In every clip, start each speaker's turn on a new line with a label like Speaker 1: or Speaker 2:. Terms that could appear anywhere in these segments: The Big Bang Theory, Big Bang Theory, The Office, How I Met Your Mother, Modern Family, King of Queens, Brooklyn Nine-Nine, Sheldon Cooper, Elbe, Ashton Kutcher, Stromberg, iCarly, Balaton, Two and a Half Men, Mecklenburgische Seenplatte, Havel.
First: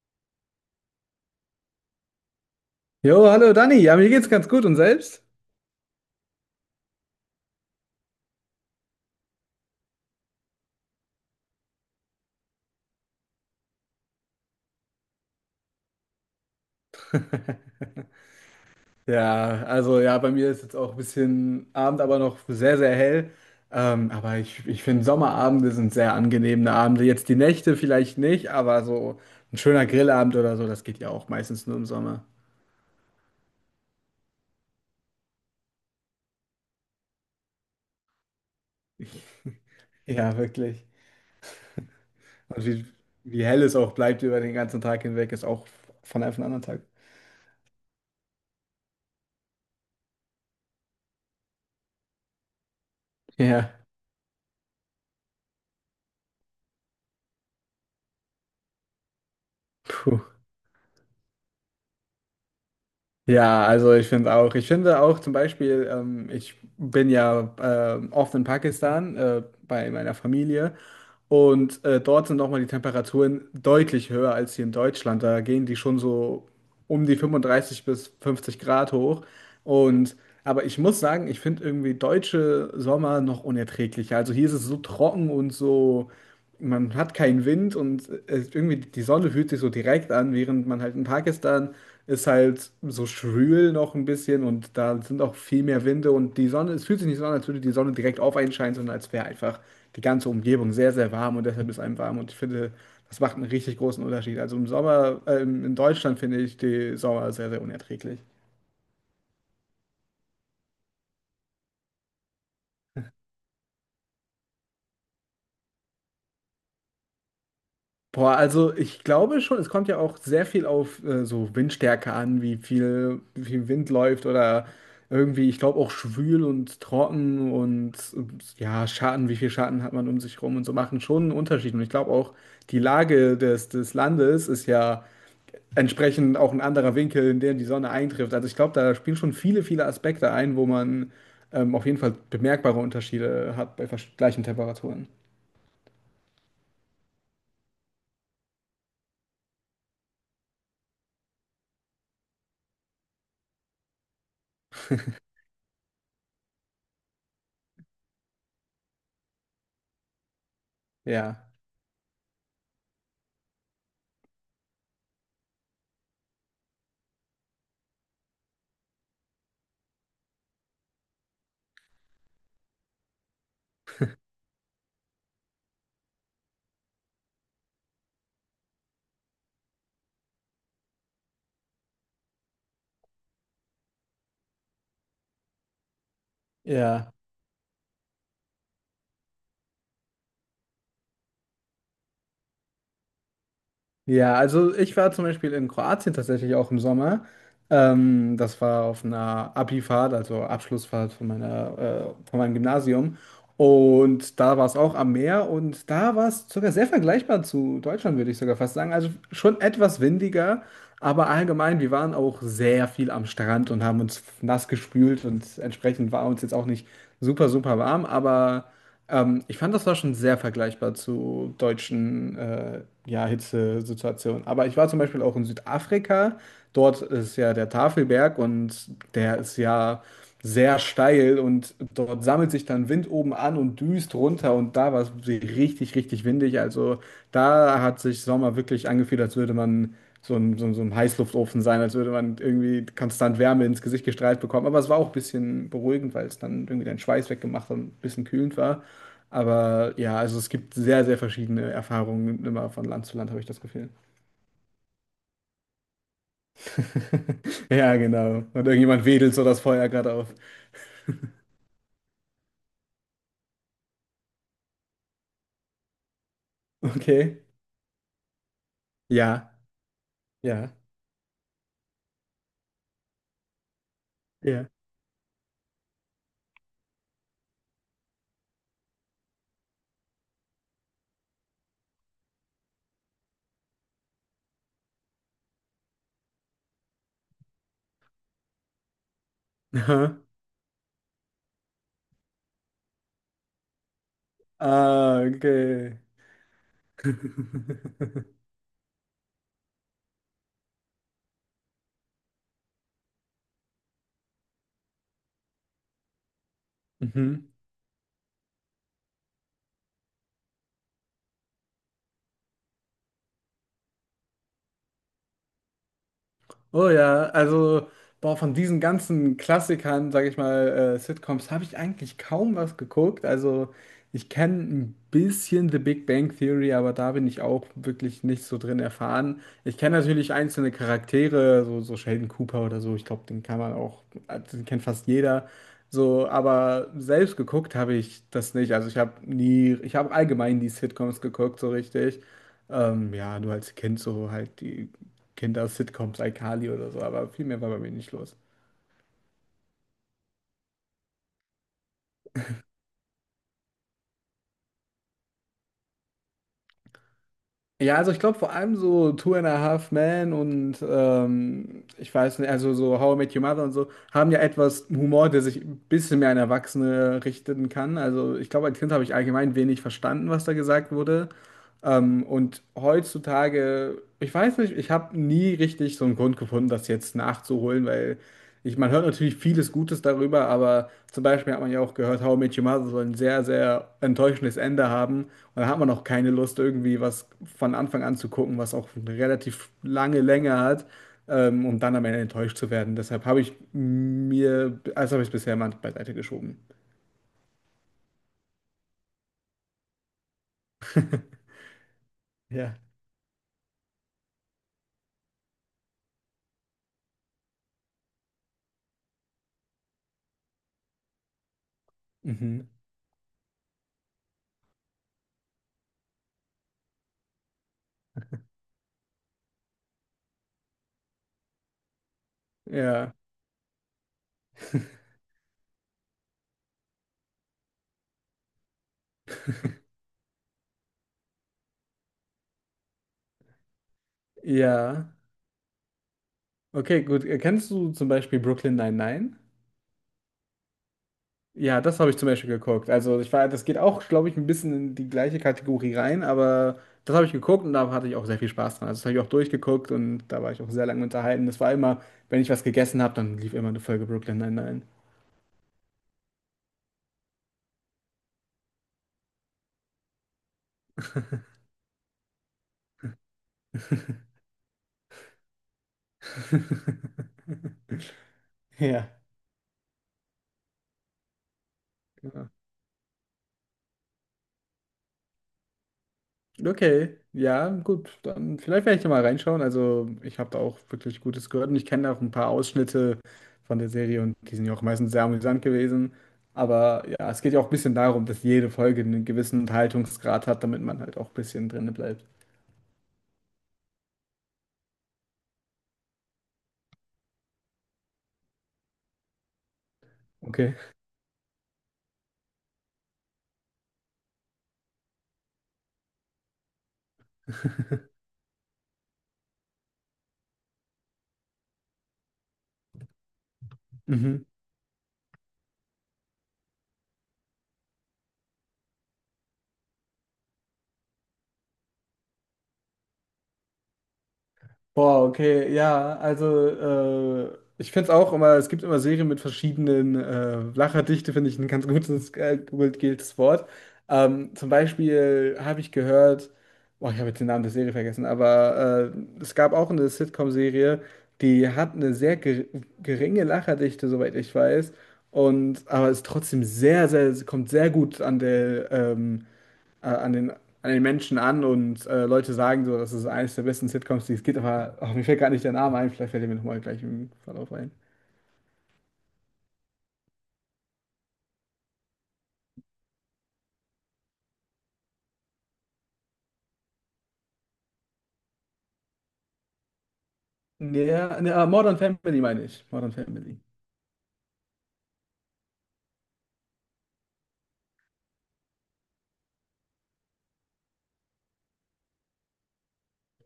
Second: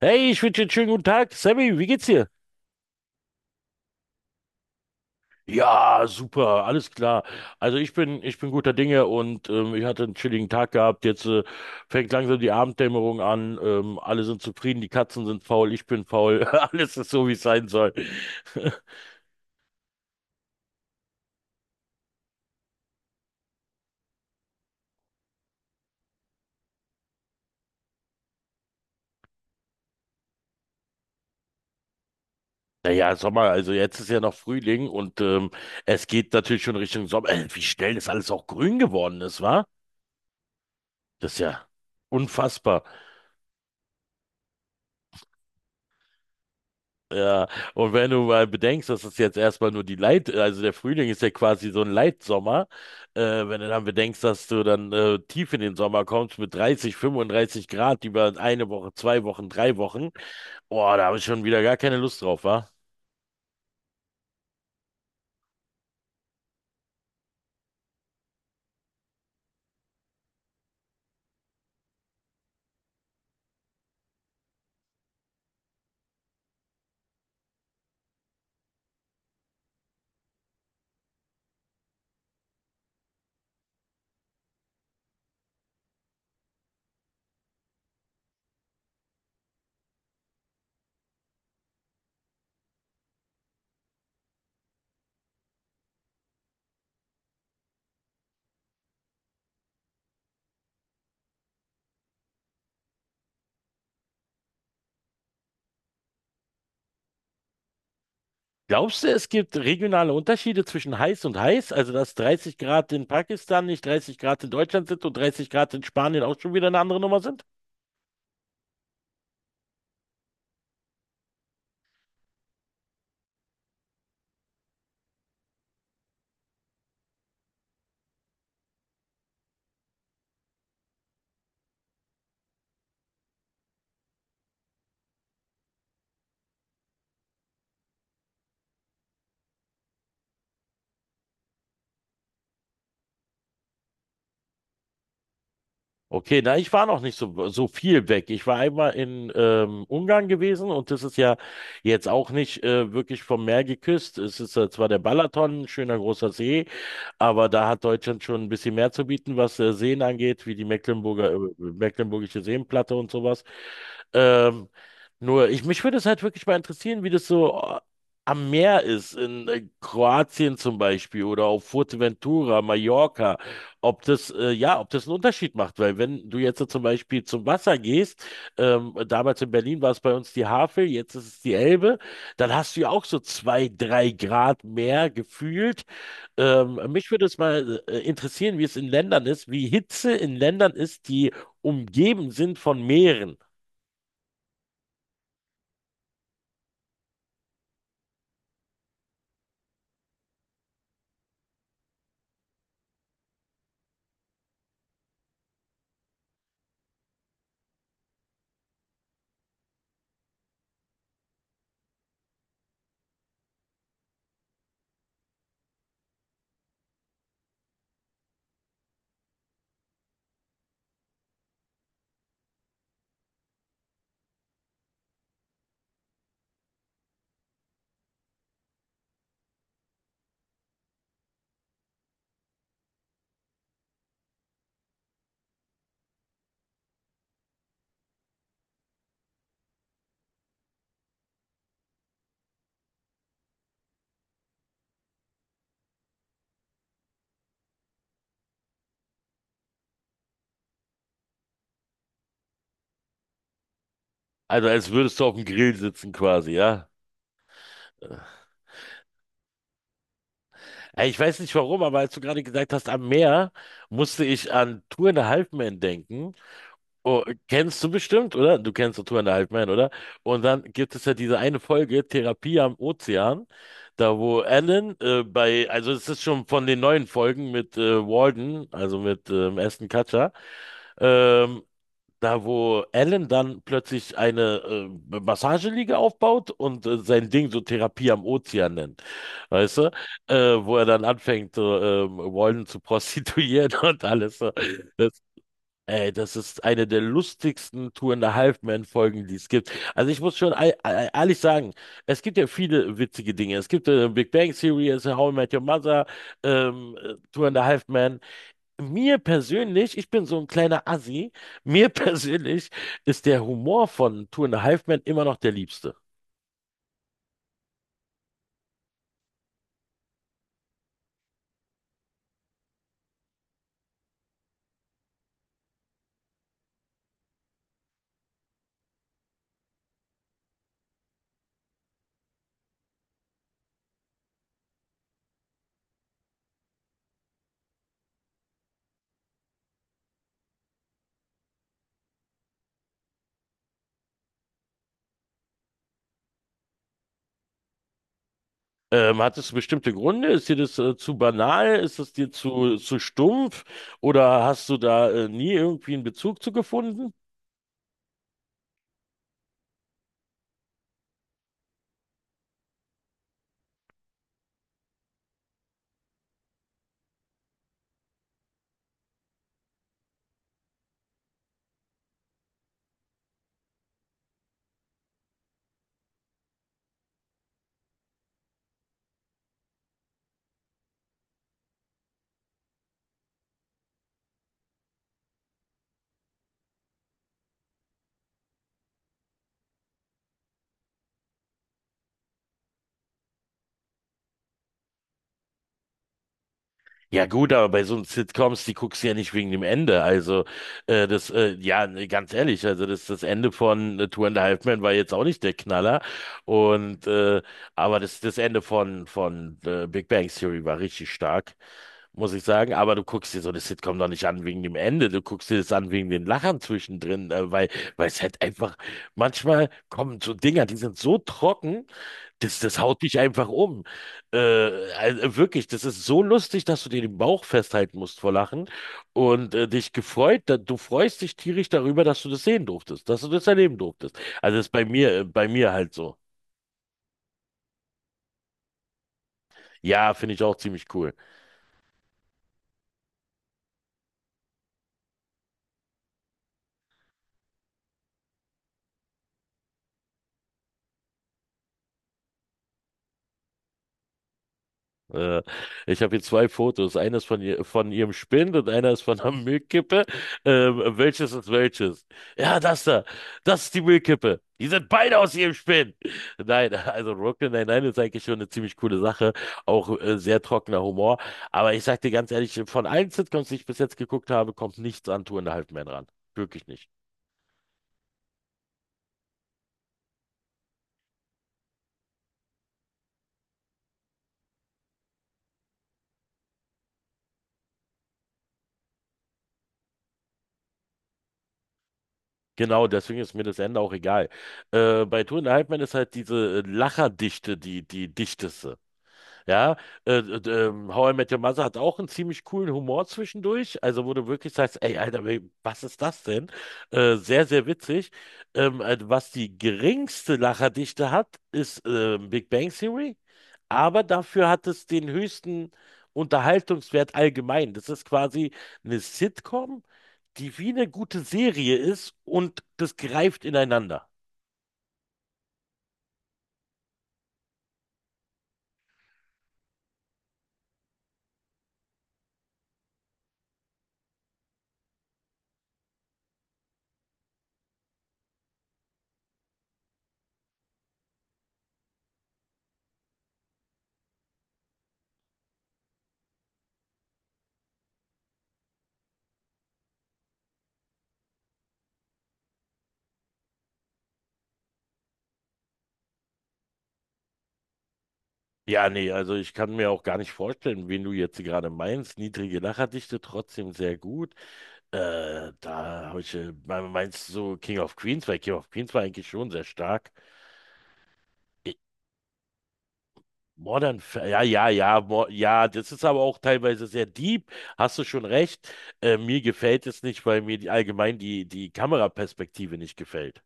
Speaker 1: Hey, ich wünsche dir einen schönen guten Tag. Sammy, wie geht's dir?
Speaker 2: Jo, hallo Dani. Ja, mir geht's ganz gut und selbst?
Speaker 1: Ja, super, alles klar. Also ich bin guter Dinge und ich hatte einen chilligen Tag gehabt. Jetzt fängt langsam die Abenddämmerung an. Alle sind zufrieden, die Katzen sind faul, ich bin faul. Alles ist so, wie es sein soll.
Speaker 2: Ja, also ja, bei mir ist jetzt auch ein bisschen Abend, aber noch sehr, sehr hell. Aber ich finde, Sommerabende sind sehr angenehme Abende. Jetzt die Nächte vielleicht nicht, aber so ein schöner Grillabend oder so, das geht ja auch meistens nur im Sommer.
Speaker 1: Naja, Sommer, also jetzt ist ja noch Frühling und es geht natürlich schon Richtung Sommer. Wie schnell das alles auch grün geworden ist, wa?
Speaker 2: Ja, wirklich.
Speaker 1: Das ist ja
Speaker 2: Und
Speaker 1: unfassbar.
Speaker 2: wie, wie hell es auch bleibt über den ganzen Tag hinweg, ist auch von einem auf den anderen Tag.
Speaker 1: Ja, und wenn du mal bedenkst, dass es jetzt erstmal nur die Leit, also der Frühling ist ja quasi so ein Leitsommer, äh, wenn du
Speaker 2: Ja,
Speaker 1: dann bedenkst, dass du dann tief in den Sommer kommst mit 30, 35 Grad über eine Woche, zwei Wochen, drei Wochen,
Speaker 2: puh.
Speaker 1: boah, da habe ich schon wieder gar keine Lust drauf, wa?
Speaker 2: Ja, also ich finde auch zum Beispiel, ich bin ja oft in Pakistan bei meiner Familie und dort sind nochmal die Temperaturen deutlich höher als hier in Deutschland. Da gehen die schon so um die 35 bis 50 Grad hoch. Und aber ich muss sagen, ich finde irgendwie deutsche Sommer noch unerträglicher. Also hier ist es so trocken und so, man hat keinen Wind und es, irgendwie die Sonne fühlt sich so direkt an, während man halt in Pakistan ist halt so schwül noch ein bisschen und da sind auch viel mehr Winde, und die Sonne, es fühlt sich nicht so an, als würde die Sonne direkt auf einen scheinen, sondern als wäre einfach die ganze Umgebung sehr, sehr warm und deshalb ist einem warm, und ich finde, das macht einen richtig großen Unterschied. Also im Sommer, in Deutschland finde ich die Sommer sehr, sehr unerträglich.
Speaker 1: Glaubst du, es gibt regionale Unterschiede zwischen heiß und heiß? Also, dass 30 Grad in Pakistan nicht 30 Grad in Deutschland sind und 30 Grad in Spanien auch schon wieder eine andere Nummer sind?
Speaker 2: Boah, also ich glaube schon, es kommt ja auch sehr viel auf so Windstärke an, wie viel Wind läuft oder irgendwie, ich glaube auch schwül und trocken und ja, Schatten, wie viel Schatten hat man um sich rum, und so machen schon einen Unterschied. Und ich glaube auch, die Lage des Landes ist ja entsprechend auch ein anderer Winkel, in dem die Sonne eintrifft. Also ich glaube, da spielen schon viele, viele Aspekte ein, wo man auf jeden Fall bemerkbare Unterschiede hat bei gleichen Temperaturen.
Speaker 1: Okay, na, ich war noch nicht so viel weg. Ich war einmal in Ungarn gewesen und das ist ja jetzt auch nicht wirklich vom Meer geküsst. Es ist zwar der Balaton, ein schöner großer See, aber da hat Deutschland schon ein bisschen mehr zu bieten, was Seen angeht, wie die
Speaker 2: Ja,
Speaker 1: Mecklenburgische Seenplatte und sowas. Ähm, nur, ich, mich würde es halt wirklich mal interessieren, wie das so am Meer ist, in Kroatien zum Beispiel oder auf Fuerteventura, Mallorca, ob ob das einen Unterschied macht, weil wenn du jetzt so zum Beispiel zum Wasser gehst, damals in Berlin war es bei uns die Havel, jetzt ist es die Elbe, dann hast du ja auch so zwei, drei Grad mehr gefühlt. Mich
Speaker 2: ja.
Speaker 1: würde es mal interessieren, wie es in Ländern ist, wie Hitze in Ländern ist, die umgeben sind von Meeren.
Speaker 2: Ja, also ich war zum Beispiel in Kroatien tatsächlich auch im Sommer. Das war auf einer Abifahrt, also Abschlussfahrt von von meinem Gymnasium. Und da war es auch am Meer und da war es sogar sehr vergleichbar zu Deutschland, würde ich sogar fast sagen. Also schon etwas windiger, aber allgemein, wir waren auch sehr viel am Strand und haben uns nass gespült und entsprechend war uns jetzt auch nicht super, super warm, aber. Ich fand, das war schon sehr vergleichbar zu deutschen ja, Hitzesituationen. Aber ich war zum Beispiel auch in Südafrika. Dort ist ja der Tafelberg und der ist ja sehr steil, und dort sammelt sich dann Wind oben an und düst runter, und da war es richtig, richtig windig. Also da hat sich Sommer wirklich angefühlt, als würde man so ein Heißluftofen sein, als würde man irgendwie konstant Wärme ins Gesicht gestrahlt bekommen. Aber es war auch ein bisschen beruhigend, weil es dann irgendwie deinen Schweiß weggemacht und ein bisschen kühlend war. Aber ja, also es gibt sehr, sehr verschiedene Erfahrungen immer von Land zu Land, habe ich das Gefühl.
Speaker 1: Also als würdest du auf dem Grill sitzen quasi, ja?
Speaker 2: Ja,
Speaker 1: Äh,
Speaker 2: genau. Und irgendjemand wedelt so das Feuer gerade auf.
Speaker 1: Ich weiß nicht warum, aber als du gerade gesagt hast, am Meer, musste ich an Two and a Half Men denken. Oh,
Speaker 2: Okay.
Speaker 1: kennst du bestimmt, oder? Du kennst doch Two and a Half
Speaker 2: Ja.
Speaker 1: Men, oder? Und dann
Speaker 2: Ja.
Speaker 1: gibt es ja diese eine Folge, Therapie am Ozean, da wo
Speaker 2: Ja.
Speaker 1: Also es ist schon von den neuen Folgen mit Walden, also mit Ashton Kutcher, ähm, da, wo Alan dann plötzlich eine Massageliege aufbaut und sein Ding so Therapie am Ozean nennt. Weißt du?
Speaker 2: Aha.
Speaker 1: Äh, wo er dann anfängt, Walden zu prostituieren und alles. So. Das,
Speaker 2: Ah, okay.
Speaker 1: ey, das ist eine der lustigsten Tour in a Half Men-Folgen, die es gibt. Also ich muss schon ehrlich sagen, es gibt ja viele witzige Dinge. Es gibt Big Bang Theory, es ist How I Met Your Mother, Two
Speaker 2: Mhm.
Speaker 1: and a Half Men. Mir persönlich, ich bin so ein kleiner Assi, mir persönlich ist der Humor von Two and a Half Men immer noch der liebste.
Speaker 2: Oh ja, also boah, von diesen ganzen Klassikern, sag ich mal, Sitcoms, habe ich eigentlich kaum was geguckt. Also ich kenne ein bisschen The Big Bang Theory, aber da bin ich auch wirklich nicht so drin erfahren. Ich kenne natürlich einzelne Charaktere, so Sheldon Cooper oder so. Ich glaube, den kann man auch, also den kennt fast jeder. So, aber selbst geguckt habe ich das nicht. Also ich habe nie, ich habe allgemein die Sitcoms geguckt, so richtig. Ja, nur als Kind so halt die. Kinder-Sitcoms, iCarly oder so, aber viel mehr war bei mir nicht los.
Speaker 1: Hat es bestimmte Gründe? Ist dir das zu banal? Ist es dir zu stumpf? Oder hast du da nie irgendwie einen Bezug zu gefunden?
Speaker 2: Ja, also ich glaube vor allem so Two and a Half Men und ich weiß nicht, also so How I Met Your Mother und so haben ja etwas Humor, der sich ein bisschen mehr an Erwachsene richten kann. Also ich glaube, als Kind habe ich allgemein wenig verstanden, was da gesagt wurde. Und heutzutage, ich weiß nicht, ich habe nie richtig so einen Grund gefunden, das jetzt nachzuholen, weil man hört natürlich vieles Gutes darüber, aber zum Beispiel hat man ja auch gehört, How I Met Your Mother soll ein sehr, sehr enttäuschendes Ende haben. Und da hat man auch keine Lust, irgendwie was von Anfang an zu gucken, was auch eine relativ lange Länge hat, um dann am Ende enttäuscht zu werden. Deshalb habe ich es bisher mal beiseite geschoben.
Speaker 1: Ja gut, aber bei so einem Sitcoms, die guckst du ja nicht wegen dem Ende. Also nee, ganz ehrlich,
Speaker 2: Ja.
Speaker 1: also das Ende von Two and a Half Men war jetzt auch nicht der Knaller. Und aber das Ende von Big Bang Theory war richtig stark, muss ich
Speaker 2: Mhm.
Speaker 1: sagen. Aber du guckst dir so eine Sitcom doch nicht an wegen dem Ende. Du guckst dir das an wegen den Lachern zwischendrin, weil weil es halt einfach manchmal kommen so Dinger, die sind so trocken. Das, das haut
Speaker 2: Ja.
Speaker 1: dich einfach um. Äh, wirklich, das ist so lustig, dass du dir den Bauch festhalten musst vor Lachen und dich gefreut, da, du freust dich tierisch darüber, dass du das sehen durftest, dass du das erleben durftest. Also das ist
Speaker 2: Ja.
Speaker 1: bei mir halt so.
Speaker 2: Okay, gut. Kennst du zum Beispiel Brooklyn Nine-Nine?
Speaker 1: Ja, finde ich auch ziemlich cool.
Speaker 2: Ja, das habe ich zum Beispiel geguckt. Also das geht auch, glaube ich, ein bisschen in die gleiche Kategorie rein, aber das habe ich geguckt und da hatte ich auch sehr viel Spaß dran. Also das habe ich auch durchgeguckt und da war ich auch sehr lange unterhalten. Das war immer, wenn ich was gegessen habe, dann lief immer eine Folge Brooklyn Nine-Nine.
Speaker 1: Äh, ich habe hier zwei Fotos. Eines von, ihr, von ihrem Spind und eines von einer Müllkippe. Welches ist welches? Ja, das da. Das ist die Müllkippe. Die sind beide aus ihrem Spind. Nein, also Brooklyn Nine-Nine ist eigentlich schon eine ziemlich coole
Speaker 2: Ja.
Speaker 1: Sache. Auch sehr trockener Humor. Aber ich sag dir ganz ehrlich, von allen Sitcoms, die ich bis jetzt geguckt habe, kommt nichts an Two and a Half Men ran. Wirklich nicht.
Speaker 2: Okay, ja, gut. Dann vielleicht werde ich da mal reinschauen. Also ich habe da auch wirklich Gutes gehört und ich kenne auch ein paar Ausschnitte von der Serie und die sind ja auch meistens sehr amüsant gewesen. Aber ja, es geht ja auch ein bisschen darum, dass jede Folge einen gewissen Unterhaltungsgrad hat, damit man halt auch ein bisschen drinne bleibt.
Speaker 1: Genau, deswegen ist mir das Ende auch egal. Bei Two and a Half Men ist halt diese Lacherdichte die, die dichteste. Ja,
Speaker 2: Okay.
Speaker 1: How I Met Your Mother hat auch einen ziemlich coolen Humor zwischendurch, also wo du wirklich sagst, ey, Alter, was ist das denn? Sehr, sehr witzig. Was die geringste Lacherdichte hat, ist Big Bang Theory, aber
Speaker 2: Mhm.
Speaker 1: dafür hat es den höchsten Unterhaltungswert allgemein. Das ist quasi eine Sitcom, die wie eine gute Serie ist und das greift ineinander.
Speaker 2: Boah, okay, ja, also ich finde es auch immer, es gibt immer Serien mit verschiedenen Lacherdichte, finde ich ein ganz gutes Wort. Zum Beispiel habe ich gehört, boah, ich habe jetzt den Namen der Serie vergessen, aber es gab auch eine Sitcom-Serie, die hat eine sehr ge geringe Lacherdichte, soweit ich weiß, und aber ist trotzdem kommt sehr gut an der äh, an den, an den Menschen an und Leute sagen so, das ist eines der besten Sitcoms, die es gibt, aber ach, mir fällt gar nicht der Name ein, vielleicht fällt er mir nochmal gleich im Verlauf ein.
Speaker 1: Ja, nee, also ich kann mir auch gar nicht vorstellen, wen du jetzt gerade meinst. Niedrige Lacherdichte, trotzdem sehr gut. Da habe ich, me- Meinst du so King of Queens? Weil King of Queens war eigentlich schon sehr stark.
Speaker 2: Nee, ja, ne,
Speaker 1: Ich-
Speaker 2: Modern Family meine ich. Modern Family.
Speaker 1: Modern, ja, das ist aber auch teilweise sehr deep. Hast du schon recht. Mir gefällt es nicht, weil mir die, allgemein die, die Kameraperspektive nicht gefällt.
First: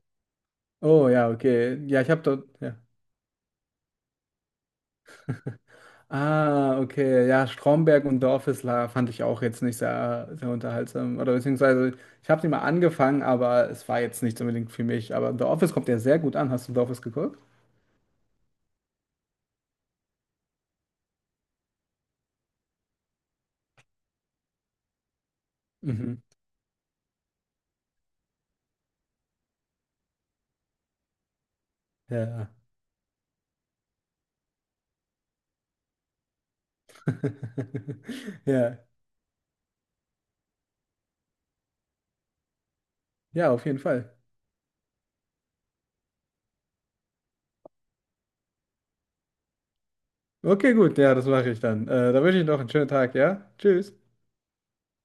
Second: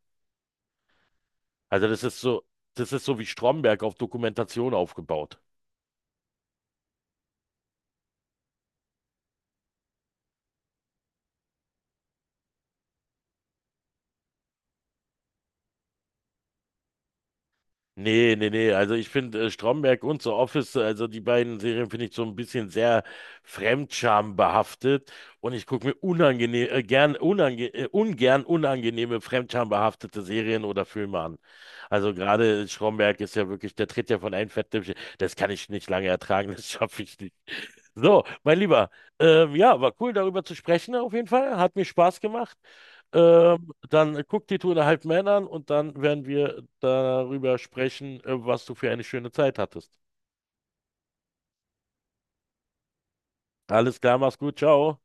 Speaker 2: Oh ja, okay.
Speaker 1: Also
Speaker 2: Ja, ich habe dort, ja.
Speaker 1: das ist so wie Stromberg auf Dokumentation aufgebaut.
Speaker 2: Ah, okay. Ja, Stromberg und The Office fand ich auch jetzt nicht sehr, sehr unterhaltsam. Oder beziehungsweise, ich habe sie mal angefangen, aber es war jetzt nicht unbedingt für mich. Aber The Office kommt ja sehr gut an. Hast du The Office geguckt?
Speaker 1: Nee, nee, nee. Also ich finde Stromberg und The Office, also die beiden Serien finde ich so ein bisschen sehr fremdschambehaftet und ich gucke mir
Speaker 2: Mhm.
Speaker 1: unangenehm, gern, unange ungern unangenehme fremdschambehaftete Serien oder Filme an. Also
Speaker 2: Ja.
Speaker 1: gerade Stromberg ist ja wirklich, der tritt ja von einem Fettnäpfchen. Das kann ich nicht lange ertragen, das schaffe ich nicht. So, mein
Speaker 2: Ja.
Speaker 1: Lieber, ja, war cool darüber zu sprechen auf jeden Fall. Hat mir Spaß gemacht.
Speaker 2: Ja, auf jeden Fall.
Speaker 1: Dann guck die Tour der Halbmänner an und dann werden wir darüber sprechen, was du für eine schöne Zeit hattest.
Speaker 2: Okay, gut, ja, das mache ich dann. Da wünsche ich noch einen schönen Tag, ja? Tschüss.
Speaker 1: Alles klar, mach's gut, ciao.